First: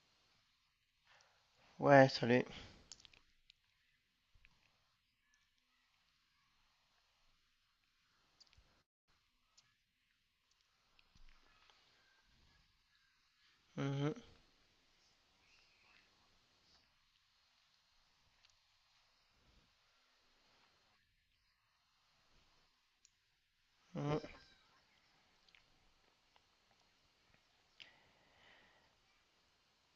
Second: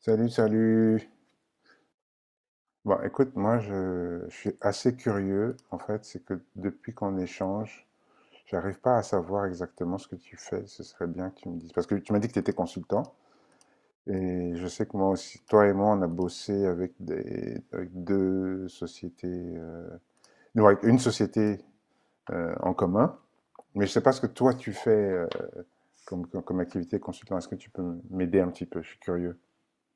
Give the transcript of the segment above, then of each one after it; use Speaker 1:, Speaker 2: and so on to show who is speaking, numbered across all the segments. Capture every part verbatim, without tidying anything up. Speaker 1: Salut, salut.
Speaker 2: Ouais, salut.
Speaker 1: Bon, écoute, moi, je, je suis assez curieux. En fait, c'est que depuis qu'on échange, j'arrive pas à savoir exactement ce que tu fais. Ce serait bien que tu me dises. Parce que tu m'as dit que tu étais consultant.
Speaker 2: Mhm,
Speaker 1: Et je sais que moi aussi, toi et moi, on a bossé avec des, avec deux sociétés, euh, non, avec une société euh, en commun. Mais je sais pas ce que
Speaker 2: mhm.
Speaker 1: toi tu fais euh, comme, comme, comme activité consultant. Est-ce que tu peux m'aider un petit peu? Je suis curieux.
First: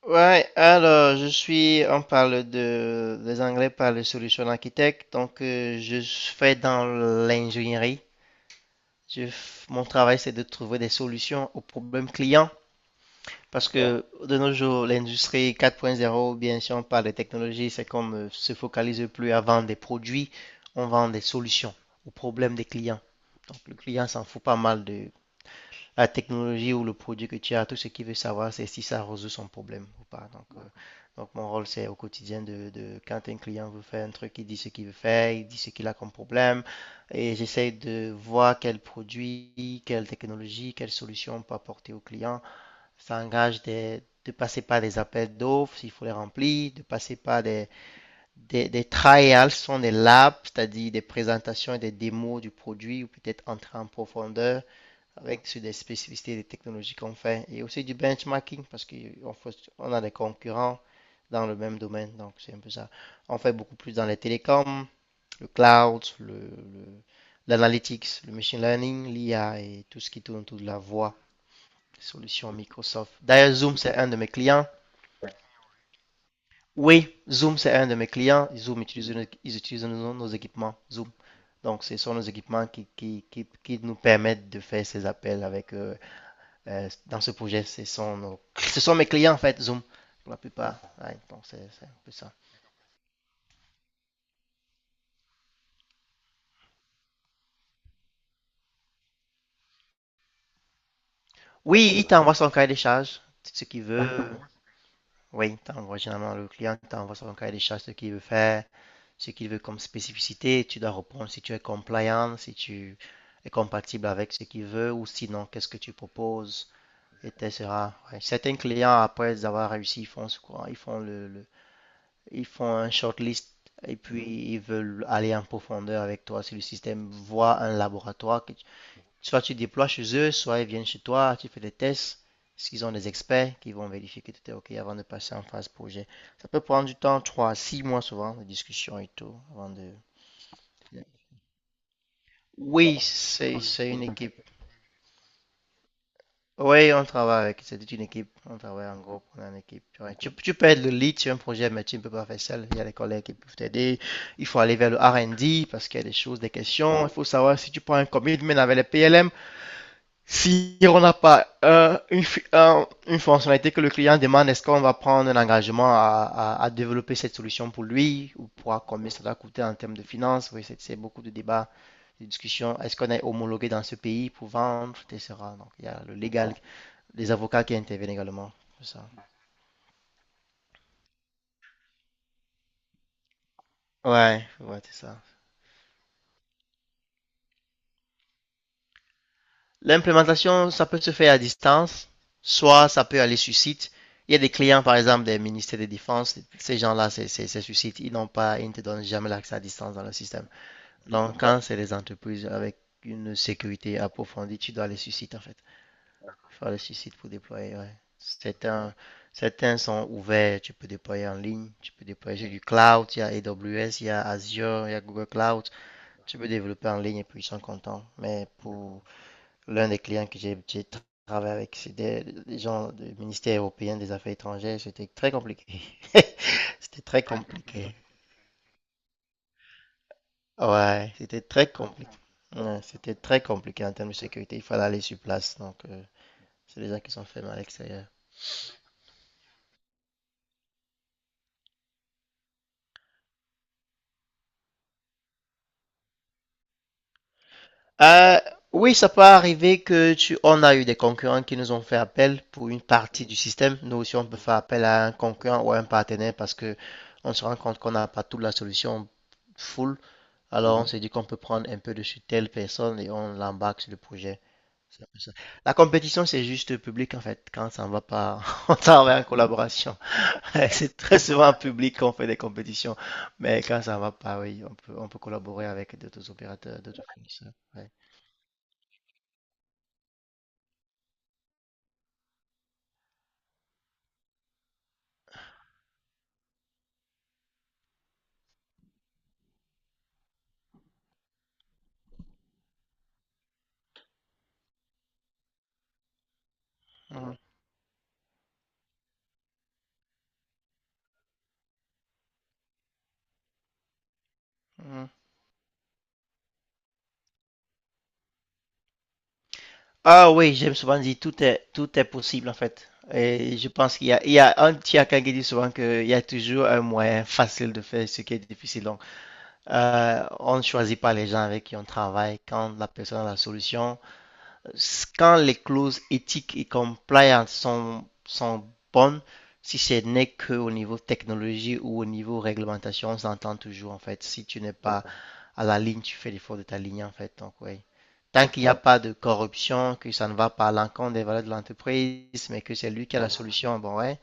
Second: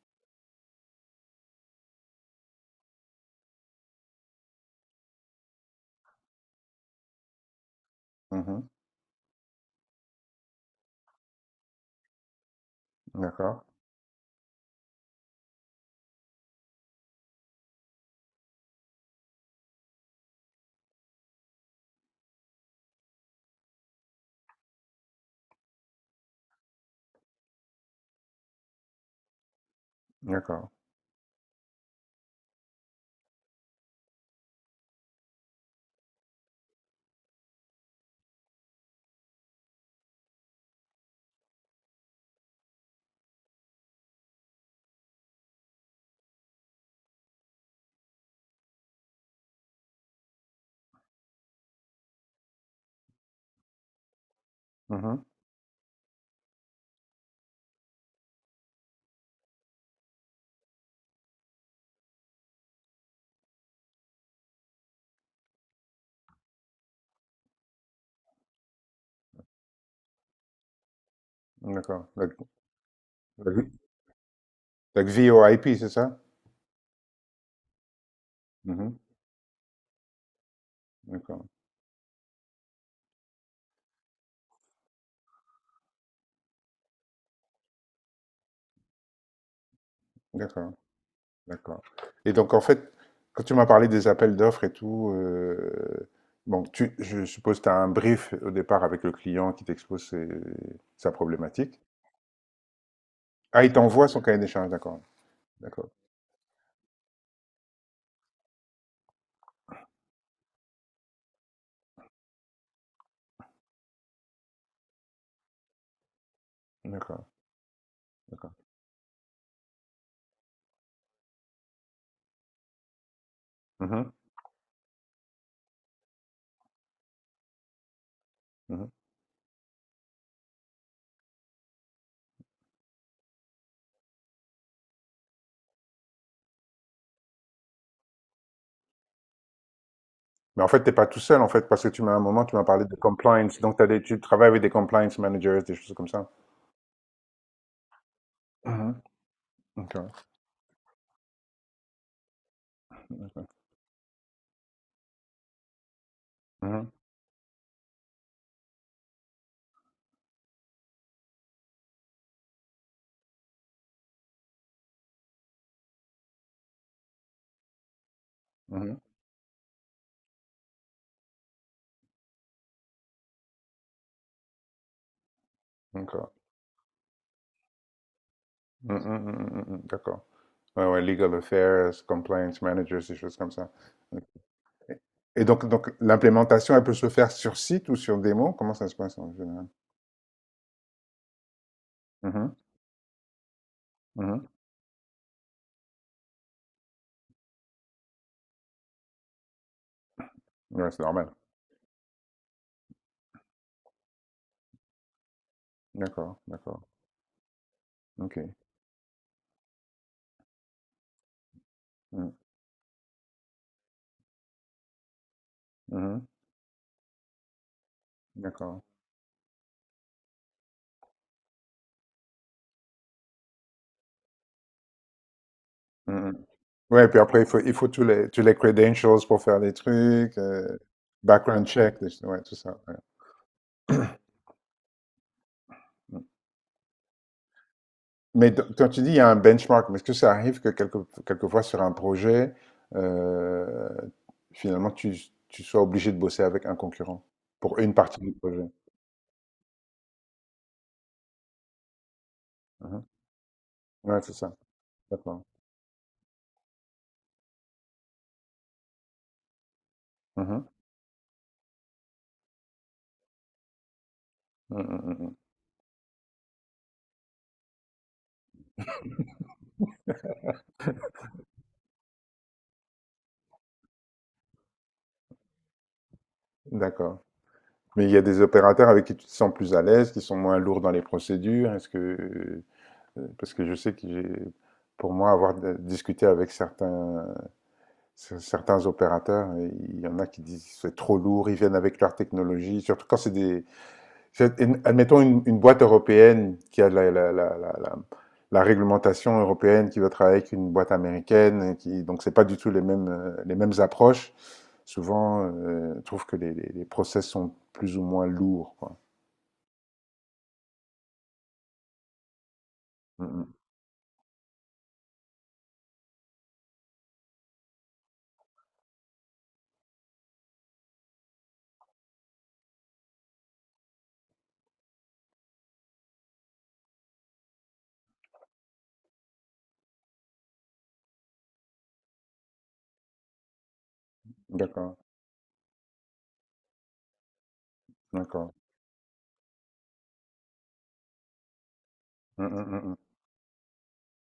Speaker 2: Ouais, alors je suis, on parle de, les Anglais parlent de solution architecte, donc euh, je fais dans l'ingénierie.
Speaker 1: Mhm.
Speaker 2: Je, f- mon travail, c'est de trouver des solutions aux problèmes clients,
Speaker 1: D'accord.
Speaker 2: parce que de nos jours, l'industrie quatre point zéro, bien sûr, on parle des technologies, c'est comme ne se focalise plus à vendre des produits, on vend des solutions aux problèmes des clients. Donc le client s'en fout pas mal de la technologie ou le produit que tu as, tout ce qu'il veut savoir, c'est si ça résout son problème ou pas. Donc, euh,
Speaker 1: D'accord.
Speaker 2: donc mon rôle, c'est au quotidien de, de- quand un client veut faire un truc, il dit ce qu'il veut faire, il dit ce qu'il a comme problème, et j'essaie de voir quel produit, quelle technologie, quelle solution on peut apporter au client. Ça engage des- de passer par des appels d'offres s'il faut les remplir, de passer par des, des, des trials, ce sont des labs, c'est-à-dire des présentations et des démos du produit, ou peut-être entrer en profondeur
Speaker 1: Mhm.
Speaker 2: avec sur des spécificités des technologies qu'on fait et aussi du benchmarking parce qu'on on a des concurrents dans le même domaine. Donc, c'est un peu ça. On fait beaucoup plus dans les télécoms, le cloud, le, le- l'analytics, le machine learning, l'I A et tout ce qui tourne autour de la voix, les
Speaker 1: D'accord. La,
Speaker 2: solutions Microsoft. D'ailleurs,
Speaker 1: la-
Speaker 2: Zoom, c'est un de mes clients.
Speaker 1: la VoIP, c'est ça?
Speaker 2: Oui, Zoom, c'est un de mes clients. Zoom
Speaker 1: Mhm.
Speaker 2: utilise, nos- ils utilisent nos, nos équipements Zoom.
Speaker 1: D'accord.
Speaker 2: Donc, ce sont nos équipements qui, qui, qui, qui nous permettent de faire ces appels avec eux euh, dans ce projet. Ce sont, nos- ce sont mes clients, en fait, Zoom, pour la
Speaker 1: D'accord.
Speaker 2: plupart. Ouais, donc, c'est
Speaker 1: D'accord.
Speaker 2: c'est un peu ça.
Speaker 1: Et donc, en fait, quand tu m'as parlé des appels d'offres et tout, euh, bon, tu, je suppose que tu as un brief au départ avec le client qui t'expose ses- sa problématique.
Speaker 2: Oui, il t'envoie son cahier des charges,
Speaker 1: Ah,
Speaker 2: ce
Speaker 1: il
Speaker 2: qu'il
Speaker 1: t'envoie
Speaker 2: veut.
Speaker 1: son cahier des charges, d'accord.
Speaker 2: Oui, il
Speaker 1: D'accord.
Speaker 2: t'envoie généralement le client, il t'envoie son cahier des charges, ce qu'il veut faire, ce qu'il veut comme spécificité. Tu dois répondre si tu es compliant, si tu es compatible avec ce qu'il veut, ou sinon, qu'est-ce que tu proposes,
Speaker 1: D'accord.
Speaker 2: et cetera. Ouais. Certains
Speaker 1: D'accord.
Speaker 2: clients, après avoir réussi, ils font, ce qu'on- ils font le, le, Ils font un shortlist et
Speaker 1: Mhm.
Speaker 2: puis ils veulent aller en profondeur avec toi sur le système, voir un laboratoire. Que tu-
Speaker 1: Mhm.
Speaker 2: Soit tu déploies chez eux, soit ils viennent chez toi, tu fais des tests. S'ils ont des experts qui vont vérifier que tout est OK avant de passer en phase projet. Ça peut prendre du temps, trois à six mois souvent, de discussion et tout, avant de...
Speaker 1: Mais en fait, t'es pas tout seul, en fait, parce que tu m'as à un moment, tu m'as parlé de
Speaker 2: Oui,
Speaker 1: compliance.
Speaker 2: c'est
Speaker 1: Donc, t'as
Speaker 2: c'est
Speaker 1: des,
Speaker 2: une
Speaker 1: tu
Speaker 2: équipe.
Speaker 1: travailles avec des compliance managers, des choses comme ça.
Speaker 2: Oui, on travaille avec, c'est toute une équipe. On travaille en
Speaker 1: Mhm.
Speaker 2: groupe, on est en équipe. Tu
Speaker 1: D'accord.
Speaker 2: vois. Tu- tu peux être le lead sur un projet, mais tu ne peux pas faire seul. Il y a des collègues qui peuvent t'aider. Il faut aller vers le R et D parce qu'il y a des choses, des
Speaker 1: Mhm,
Speaker 2: questions. Il faut savoir si tu prends un commitment avec les P L M. Si on n'a pas euh, une, fi- un- une fonctionnalité que le client demande, est-ce qu'on va prendre un engagement à, à- à développer cette solution pour lui ou pour à
Speaker 1: mhm,
Speaker 2: combien ça va coûter en termes de finances? Oui, c'est c'est beaucoup de débats, de discussions. Est-ce qu'on est homologué dans ce pays pour vendre, et cetera. Donc, il y a le
Speaker 1: D'accord.
Speaker 2: légal les avocats qui interviennent également. C'est
Speaker 1: Mm, mm,
Speaker 2: ça.
Speaker 1: mm, mm, mm, mm, D'accord. Ouais, ouais, legal affairs, compliance managers, des choses comme ça. Ok.
Speaker 2: Ouais, ouais, c'est ça.
Speaker 1: Et donc, donc l'implémentation, elle peut se faire sur site ou sur démo? Comment ça se passe en général?
Speaker 2: L'implémentation, ça peut se faire à distance,
Speaker 1: Mhm,
Speaker 2: soit ça peut aller sur site. Il y a
Speaker 1: mhm.
Speaker 2: des clients, par exemple, des ministères de défense, ces gens-là, c'est c'est- c'est sur site, ils n'ont pas, ils ne te donnent jamais l'accès à distance dans le système.
Speaker 1: Ouais, c'est normal.
Speaker 2: Donc, quand c'est des entreprises avec une sécurité approfondie, tu dois aller sur site, en fait.
Speaker 1: D'accord,
Speaker 2: Il faut aller
Speaker 1: d'accord.
Speaker 2: sur site pour déployer, ouais.
Speaker 1: OK.
Speaker 2: Certains, certains sont ouverts, tu peux déployer en ligne, tu peux
Speaker 1: Mm,
Speaker 2: déployer du cloud, il y a AWS, il y a Azure, il y a Google Cloud.
Speaker 1: mhm,
Speaker 2: Tu peux développer en ligne et puis ils sont contents. Mais
Speaker 1: D'accord.
Speaker 2: pour l'un des clients que j'ai j'ai travaillé avec, c'était des gens du ministère européen des Affaires étrangères. C'était très compliqué.
Speaker 1: Mm, mm.
Speaker 2: C'était
Speaker 1: Ouais, puis
Speaker 2: très
Speaker 1: après, il faut, il
Speaker 2: compliqué.
Speaker 1: faut
Speaker 2: compliqué.
Speaker 1: tous les, tous les credentials pour faire les trucs, euh,
Speaker 2: Ouais, c'était
Speaker 1: background
Speaker 2: très
Speaker 1: check,
Speaker 2: compliqué.
Speaker 1: des- ouais, tout ça.
Speaker 2: Ouais,
Speaker 1: Ouais.
Speaker 2: c'était très compliqué en termes de sécurité. Il fallait aller sur place. Donc, euh, c'est des gens qui sont faits mal à l'extérieur.
Speaker 1: Mais do- quand tu dis il y a un benchmark, mais est-ce que ça arrive que quelque, quelquefois sur un projet, euh, finalement, tu, tu sois obligé de bosser avec un concurrent pour une partie du
Speaker 2: Euh,
Speaker 1: projet?
Speaker 2: oui, ça peut arriver que tu... On a eu des concurrents qui nous ont fait appel pour une
Speaker 1: Mhm.
Speaker 2: partie du système. Nous aussi,
Speaker 1: Ouais,
Speaker 2: on
Speaker 1: c'est
Speaker 2: peut
Speaker 1: ça.
Speaker 2: faire appel à un
Speaker 1: D'accord.
Speaker 2: concurrent ou à un partenaire parce que on se rend compte qu'on n'a pas toute la solution full.
Speaker 1: Mhm.
Speaker 2: Alors, on, Mhm. s'est dit qu'on peut prendre un peu de sur telle personne et on l'embarque sur le projet.
Speaker 1: Mm,
Speaker 2: C'est un
Speaker 1: mm,
Speaker 2: peu ça.
Speaker 1: mm,
Speaker 2: La compétition, c'est juste public en fait. Quand ça ne va pas, on travaille en collaboration. C'est très souvent en public qu'on fait des compétitions. Mais quand ça ne va pas, oui, on peut, on peut collaborer avec d'autres
Speaker 1: mm.
Speaker 2: opérateurs, d'autres
Speaker 1: D'accord.
Speaker 2: fournisseurs. Ouais.
Speaker 1: Mais il y a des opérateurs avec qui tu te sens plus à l'aise, qui sont moins lourds dans les procédures. Est-ce que, euh, parce que je sais que j'ai, pour moi, avoir de- discuté avec certains, cer- certains opérateurs, il y en a qui disent c'est trop lourd, ils viennent avec leur technologie, surtout quand c'est des, Je- admettons une, une boîte européenne qui a la, la- la- la- la- la réglementation européenne qui va travailler avec une boîte américaine, qui, donc c'est pas du tout les mêmes, euh, les mêmes approches.
Speaker 2: Mhm.
Speaker 1: Souvent, euh, je trouve que les, les, les process sont plus ou moins lourds, quoi.
Speaker 2: Ah oui, j'aime souvent dire tout est tout est possible en fait.
Speaker 1: Mm, mm.
Speaker 2: Et je pense qu'il y a, il y a un Thiaka qui dit souvent qu'il y a toujours un moyen facile de faire ce qui est difficile. Donc, euh, on ne choisit pas les gens avec qui on travaille. Quand la personne a la solution, quand les clauses éthiques et compliance sont, sont bonnes, si ce n'est qu'au niveau technologie ou au niveau réglementation, on s'entend toujours en fait. Si tu n'es
Speaker 1: D'accord,
Speaker 2: pas à la ligne, tu fais l'effort de ta ligne en fait. Donc, oui. Tant
Speaker 1: d'accord.
Speaker 2: qu'il n'y a pas de corruption, que ça ne va pas à l'encontre des valeurs de
Speaker 1: Mm,
Speaker 2: l'entreprise, mais
Speaker 1: mm,
Speaker 2: que c'est
Speaker 1: mm,
Speaker 2: lui qui a la solution, bon, ouais.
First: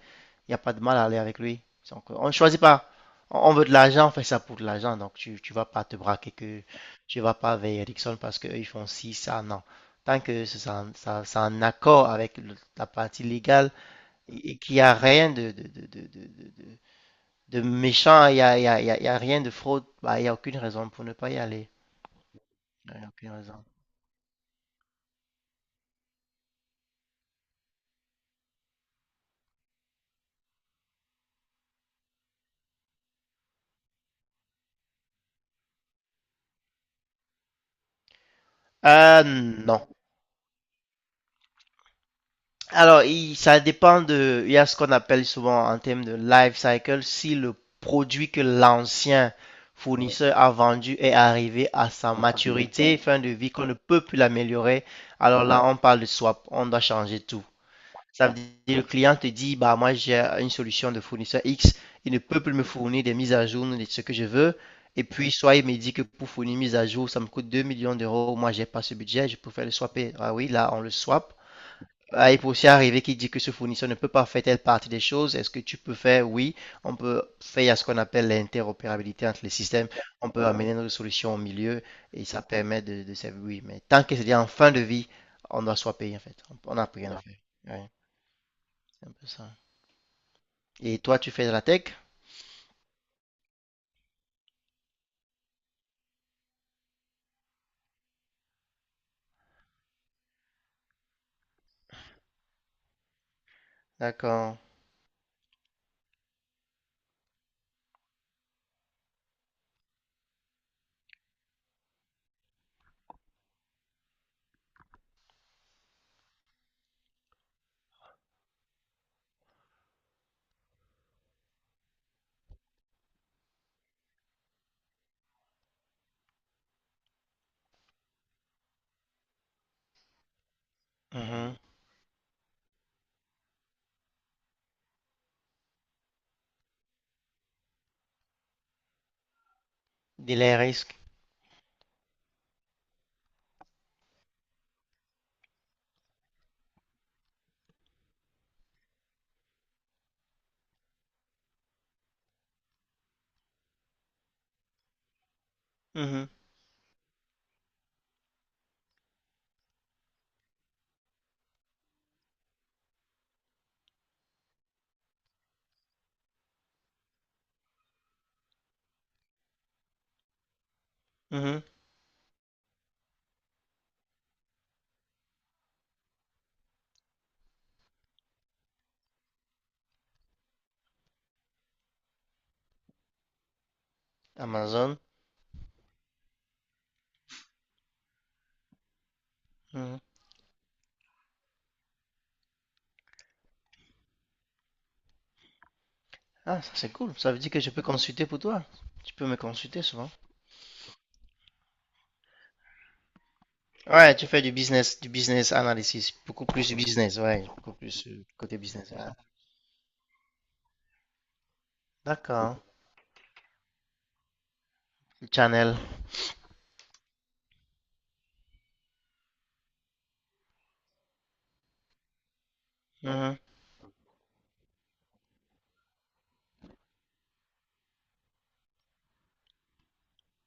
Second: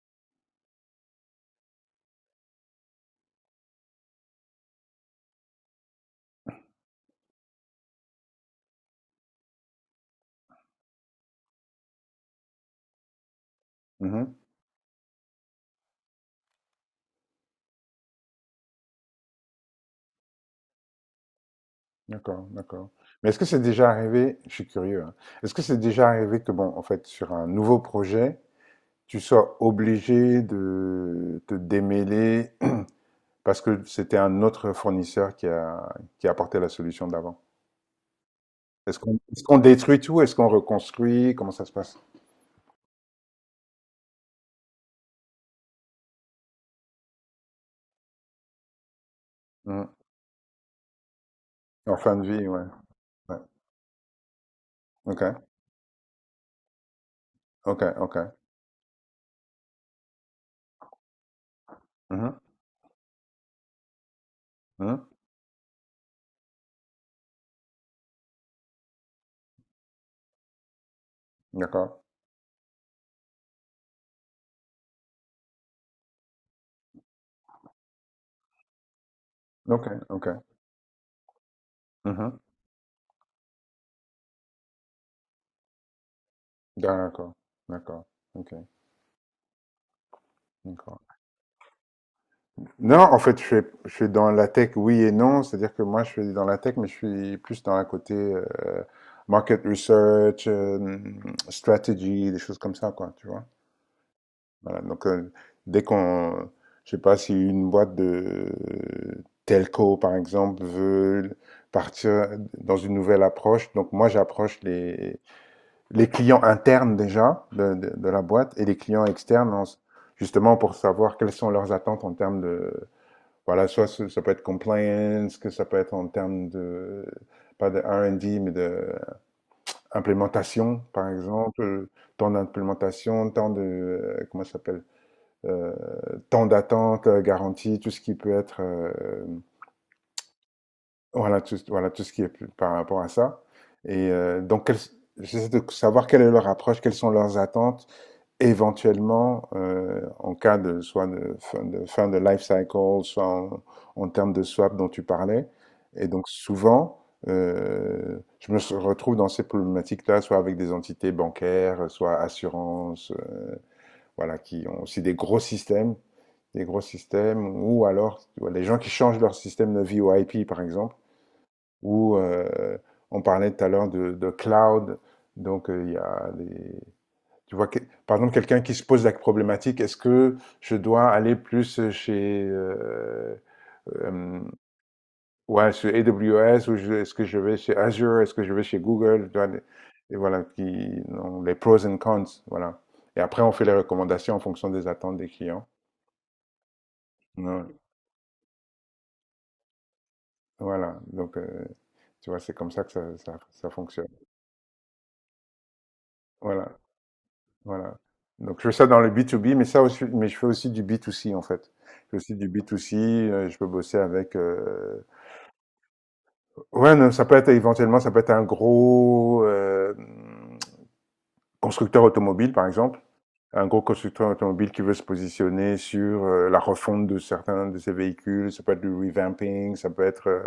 Speaker 2: Il n'y a pas de mal à aller avec lui. Donc, on ne choisit pas. On veut de l'argent, on fait ça pour de l'argent. Donc, tu ne vas pas te braquer que tu vas pas vers Ericsson parce qu'eux, ils font ci, ça, non. Tant que c'est en, ça- c'est en accord avec le- la partie légale
Speaker 1: mm. Mhm.
Speaker 2: et, et qu'il n'y a rien de, de, de, de, de- de- de méchant, il n'y a, il y a, il y a- il y a rien de fraude, bah, il n'y a aucune raison pour ne pas y aller.
Speaker 1: D'accord, d'accord.
Speaker 2: Il n'y a
Speaker 1: Mais
Speaker 2: aucune
Speaker 1: est-ce que c'est
Speaker 2: raison.
Speaker 1: déjà arrivé, je suis curieux, hein. Est-ce que c'est déjà arrivé que, bon, en fait, sur un nouveau projet, tu sois obligé de te démêler parce que c'était un autre fournisseur qui a, qui a apporté la solution d'avant. Est-ce qu'on
Speaker 2: Euh,
Speaker 1: est-ce qu'on
Speaker 2: non.
Speaker 1: détruit tout? Est-ce qu'on reconstruit? Comment ça se passe?
Speaker 2: Alors, il- ça dépend de. Il y a ce qu'on appelle souvent en termes de life cycle, si le produit que l'ancien
Speaker 1: Hmm.
Speaker 2: fournisseur a vendu est arrivé à
Speaker 1: En
Speaker 2: sa
Speaker 1: fin de vie, ouais.
Speaker 2: maturité, fin de
Speaker 1: Ouais.
Speaker 2: vie, qu'on ne peut plus l'améliorer,
Speaker 1: OK,
Speaker 2: alors là, on parle de swap, on doit changer tout.
Speaker 1: OK,
Speaker 2: Ça
Speaker 1: OK.
Speaker 2: veut dire le client te dit, bah moi j'ai une solution de fournisseur X, il ne
Speaker 1: Mhm.
Speaker 2: peut plus me fournir des mises à jour de ce que je veux. Et
Speaker 1: Mhm.
Speaker 2: puis, soit il me dit que pour fournir une mise à jour, ça me coûte deux millions d'euros, moi j'ai pas ce budget, je peux faire le swapper. Ah oui, là on le swap.
Speaker 1: D'accord.
Speaker 2: Ah, il peut aussi arriver qu'il dit que ce fournisseur ne peut pas faire telle partie des choses. Est-ce que tu peux faire? Oui, on peut faire ce qu'on appelle l'interopérabilité entre les
Speaker 1: OK,
Speaker 2: systèmes. On
Speaker 1: OK.
Speaker 2: peut amener notre solution au milieu et
Speaker 1: Mhm.
Speaker 2: ça permet de, de servir. Oui, mais tant que c'est en fin de vie, on doit soit payer en fait. On n'a plus rien à
Speaker 1: D'accord,
Speaker 2: faire. Ouais,
Speaker 1: d'accord. OK,
Speaker 2: c'est un peu ça. Et
Speaker 1: d'accord.
Speaker 2: toi, tu fais de la tech?
Speaker 1: Non, en fait, je suis, je suis dans la tech, oui et non. C'est-à-dire que moi, je suis dans la tech, mais je suis plus dans la côté euh, market research, euh, strategy, des choses comme ça, quoi, tu vois.
Speaker 2: D'accord.
Speaker 1: Voilà, donc, heu, dès qu'on je sais pas si une boîte de telco, par exemple, veut partir dans une nouvelle approche, donc moi, j'approche les les clients internes déjà de de de la boîte et les clients externes en justement pour savoir quelles sont leurs attentes en termes de voilà, soit ce ça peut être compliance, que ça peut être en termes de pas de R et D, mais de implémentation, par
Speaker 2: Mhm.
Speaker 1: exemple, euh, temps d'implémentation, temps de, euh, comment ça s'appelle? euh, temps d'attente euh, garantie tout ce qui peut être, euh,
Speaker 2: Delay risk.
Speaker 1: voilà, tout, voilà, tout ce qui est par rapport à ça. Et euh, donc, quelles- j'essaie de savoir quelle est leur approche, quelles sont leurs attentes, éventuellement, euh, en cas de soit de fin de, fin de life cycle, soit en, en termes de swap dont tu parlais. Et donc,
Speaker 2: Mhm.
Speaker 1: souvent, euh, je me retrouve dans ces problématiques-là, soit avec des entités bancaires, soit assurances, euh, voilà, qui ont aussi des gros systèmes, des gros systèmes, ou alors tu vois, les gens qui changent leur système de vie au I P par exemple,
Speaker 2: Mhm.
Speaker 1: ou euh, on parlait tout à l'heure de, de cloud, donc euh, il y a des... Tu vois, que- par exemple, quelqu'un qui se pose la problématique, est-ce que je dois aller plus chez euh, euh,
Speaker 2: Amazon.
Speaker 1: ouais, sur A W S ou je- est-ce que je vais chez Azure, est-ce que je vais chez Google, tu vois, des-
Speaker 2: Mhm.
Speaker 1: et voilà, qui, non, les pros and cons, voilà. Et après, on fait les recommandations en fonction des attentes des clients.
Speaker 2: Ah, ça c'est cool. Ça veut dire que
Speaker 1: Non,
Speaker 2: je peux consulter pour toi. Tu peux me consulter souvent.
Speaker 1: voilà, donc heu, tu vois, c'est comme ça que ça ça ça fonctionne.
Speaker 2: Ouais, tu fais du business, du business analysis, beaucoup plus du
Speaker 1: Voilà,
Speaker 2: business, ouais, beaucoup
Speaker 1: voilà.
Speaker 2: plus euh, côté
Speaker 1: Donc je fais ça
Speaker 2: business. Ouais.
Speaker 1: dans le B to B, mais ça aussi mais je fais aussi du B to C, en fait. Je fais aussi du
Speaker 2: D'accord,
Speaker 1: B to C, heu, je peux bosser avec, heu
Speaker 2: le channel.
Speaker 1: ouais, non, ça peut être éventuellement, ça peut être un gros, hem, constructeur automobile, par exemple.
Speaker 2: Mhm,
Speaker 1: Un gros constructeur automobile qui veut se positionner sur euh, la refonte de certains de ses véhicules, ça peut être du revamping, ça peut être euh,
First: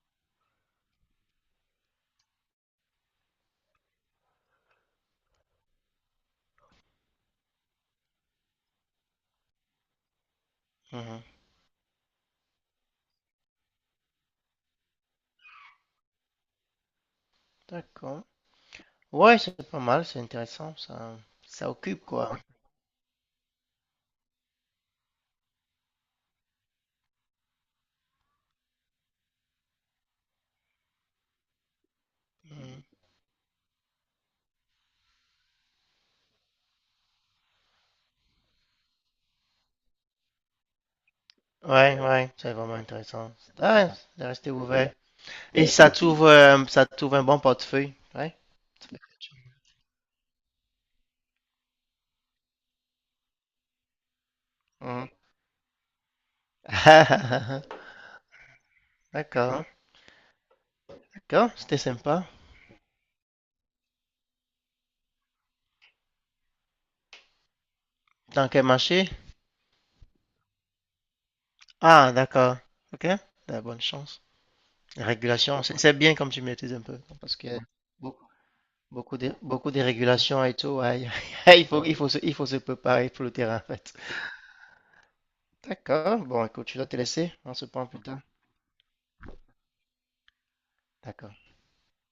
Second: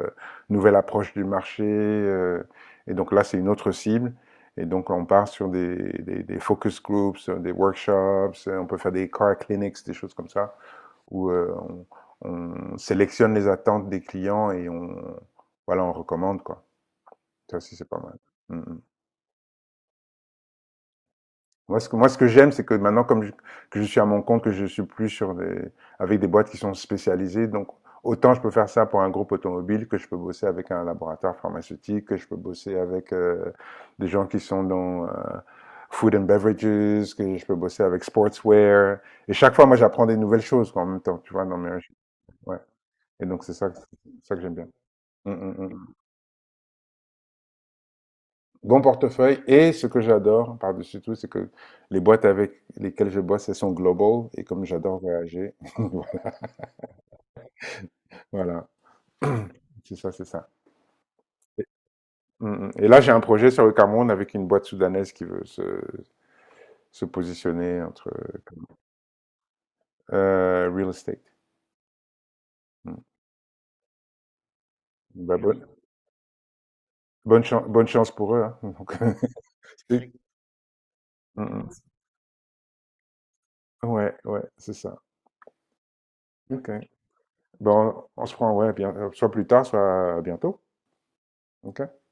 Speaker 1: une nouvelle approche du marché. Euh, et donc là, c'est une autre cible. Et donc, on part sur des, des- des focus groups, euh, des workshops, euh, on peut faire des car clinics, des choses comme ça,
Speaker 2: mhm.
Speaker 1: où euh, on, on sélectionne les attentes des clients et on, voilà, on recommande, quoi. Ça aussi, c'est pas mal.
Speaker 2: D'accord.
Speaker 1: Mm, mm.
Speaker 2: Ouais, c'est pas mal, c'est intéressant, ça, ça
Speaker 1: Moi, ce que,
Speaker 2: occupe
Speaker 1: moi, ce que
Speaker 2: quoi.
Speaker 1: j'aime, c'est que maintenant, comme je, que je suis à mon compte, que je suis plus sur des, avec des boîtes qui sont spécialisées, donc autant je peux faire ça pour un groupe automobile, que je peux bosser avec un laboratoire pharmaceutique, que je peux bosser
Speaker 2: Mhm.
Speaker 1: avec euh, des gens qui sont dans euh, food and beverages, que je peux bosser avec sportswear. Et chaque fois, moi, j'apprends des nouvelles choses quoi, en même temps, tu vois, dans mes... recherches.
Speaker 2: Ouais, ouais, c'est
Speaker 1: Ouais.
Speaker 2: vraiment
Speaker 1: Et
Speaker 2: intéressant.
Speaker 1: donc, c'est ça, que-
Speaker 2: Ouais, de
Speaker 1: c'est ça que
Speaker 2: rester
Speaker 1: j'aime bien.
Speaker 2: ouvert.
Speaker 1: Mm, mm,
Speaker 2: Et
Speaker 1: mm.
Speaker 2: ça t'ouvre, euh, ça t'ouvre un bon portefeuille, ouais.
Speaker 1: Bon portefeuille. Et ce que j'adore par-dessus tout, c'est que les boîtes avec lesquelles je bosse, elles sont global. Et comme j'adore
Speaker 2: Mhm.
Speaker 1: voyager, voilà.
Speaker 2: D'accord,
Speaker 1: C'est ça, c'est ça.
Speaker 2: d'accord,
Speaker 1: Et
Speaker 2: c'était sympa.
Speaker 1: mm, mm. Et là, j'ai un projet sur le Cameroun avec une boîte soudanaise qui veut se, se positionner entre
Speaker 2: Dans quel marché?
Speaker 1: euh, real estate.
Speaker 2: Ah, d'accord.
Speaker 1: Mm.
Speaker 2: Ok, t'as bonne chance.
Speaker 1: Bah,
Speaker 2: Régulation,
Speaker 1: bonne,
Speaker 2: c'est bien comme tu maîtrises un peu, parce
Speaker 1: bonne,
Speaker 2: que
Speaker 1: chan- bonne chance pour eux, hein. Donc,
Speaker 2: beaucoup de, beaucoup de
Speaker 1: c'est-
Speaker 2: régulations et tout, ouais,
Speaker 1: Mm,
Speaker 2: il
Speaker 1: mm.
Speaker 2: faut, il faut il faut se, il faut se préparer pour le terrain en fait.
Speaker 1: Ouais, ouais, c'est ça.
Speaker 2: D'accord, bon
Speaker 1: Ok.
Speaker 2: écoute, je dois te laisser, on se prend plus
Speaker 1: Bon,
Speaker 2: tard.
Speaker 1: on se prend, ouais, bien, euh, soit plus tard, soit à bientôt.
Speaker 2: D'accord.
Speaker 1: Ok.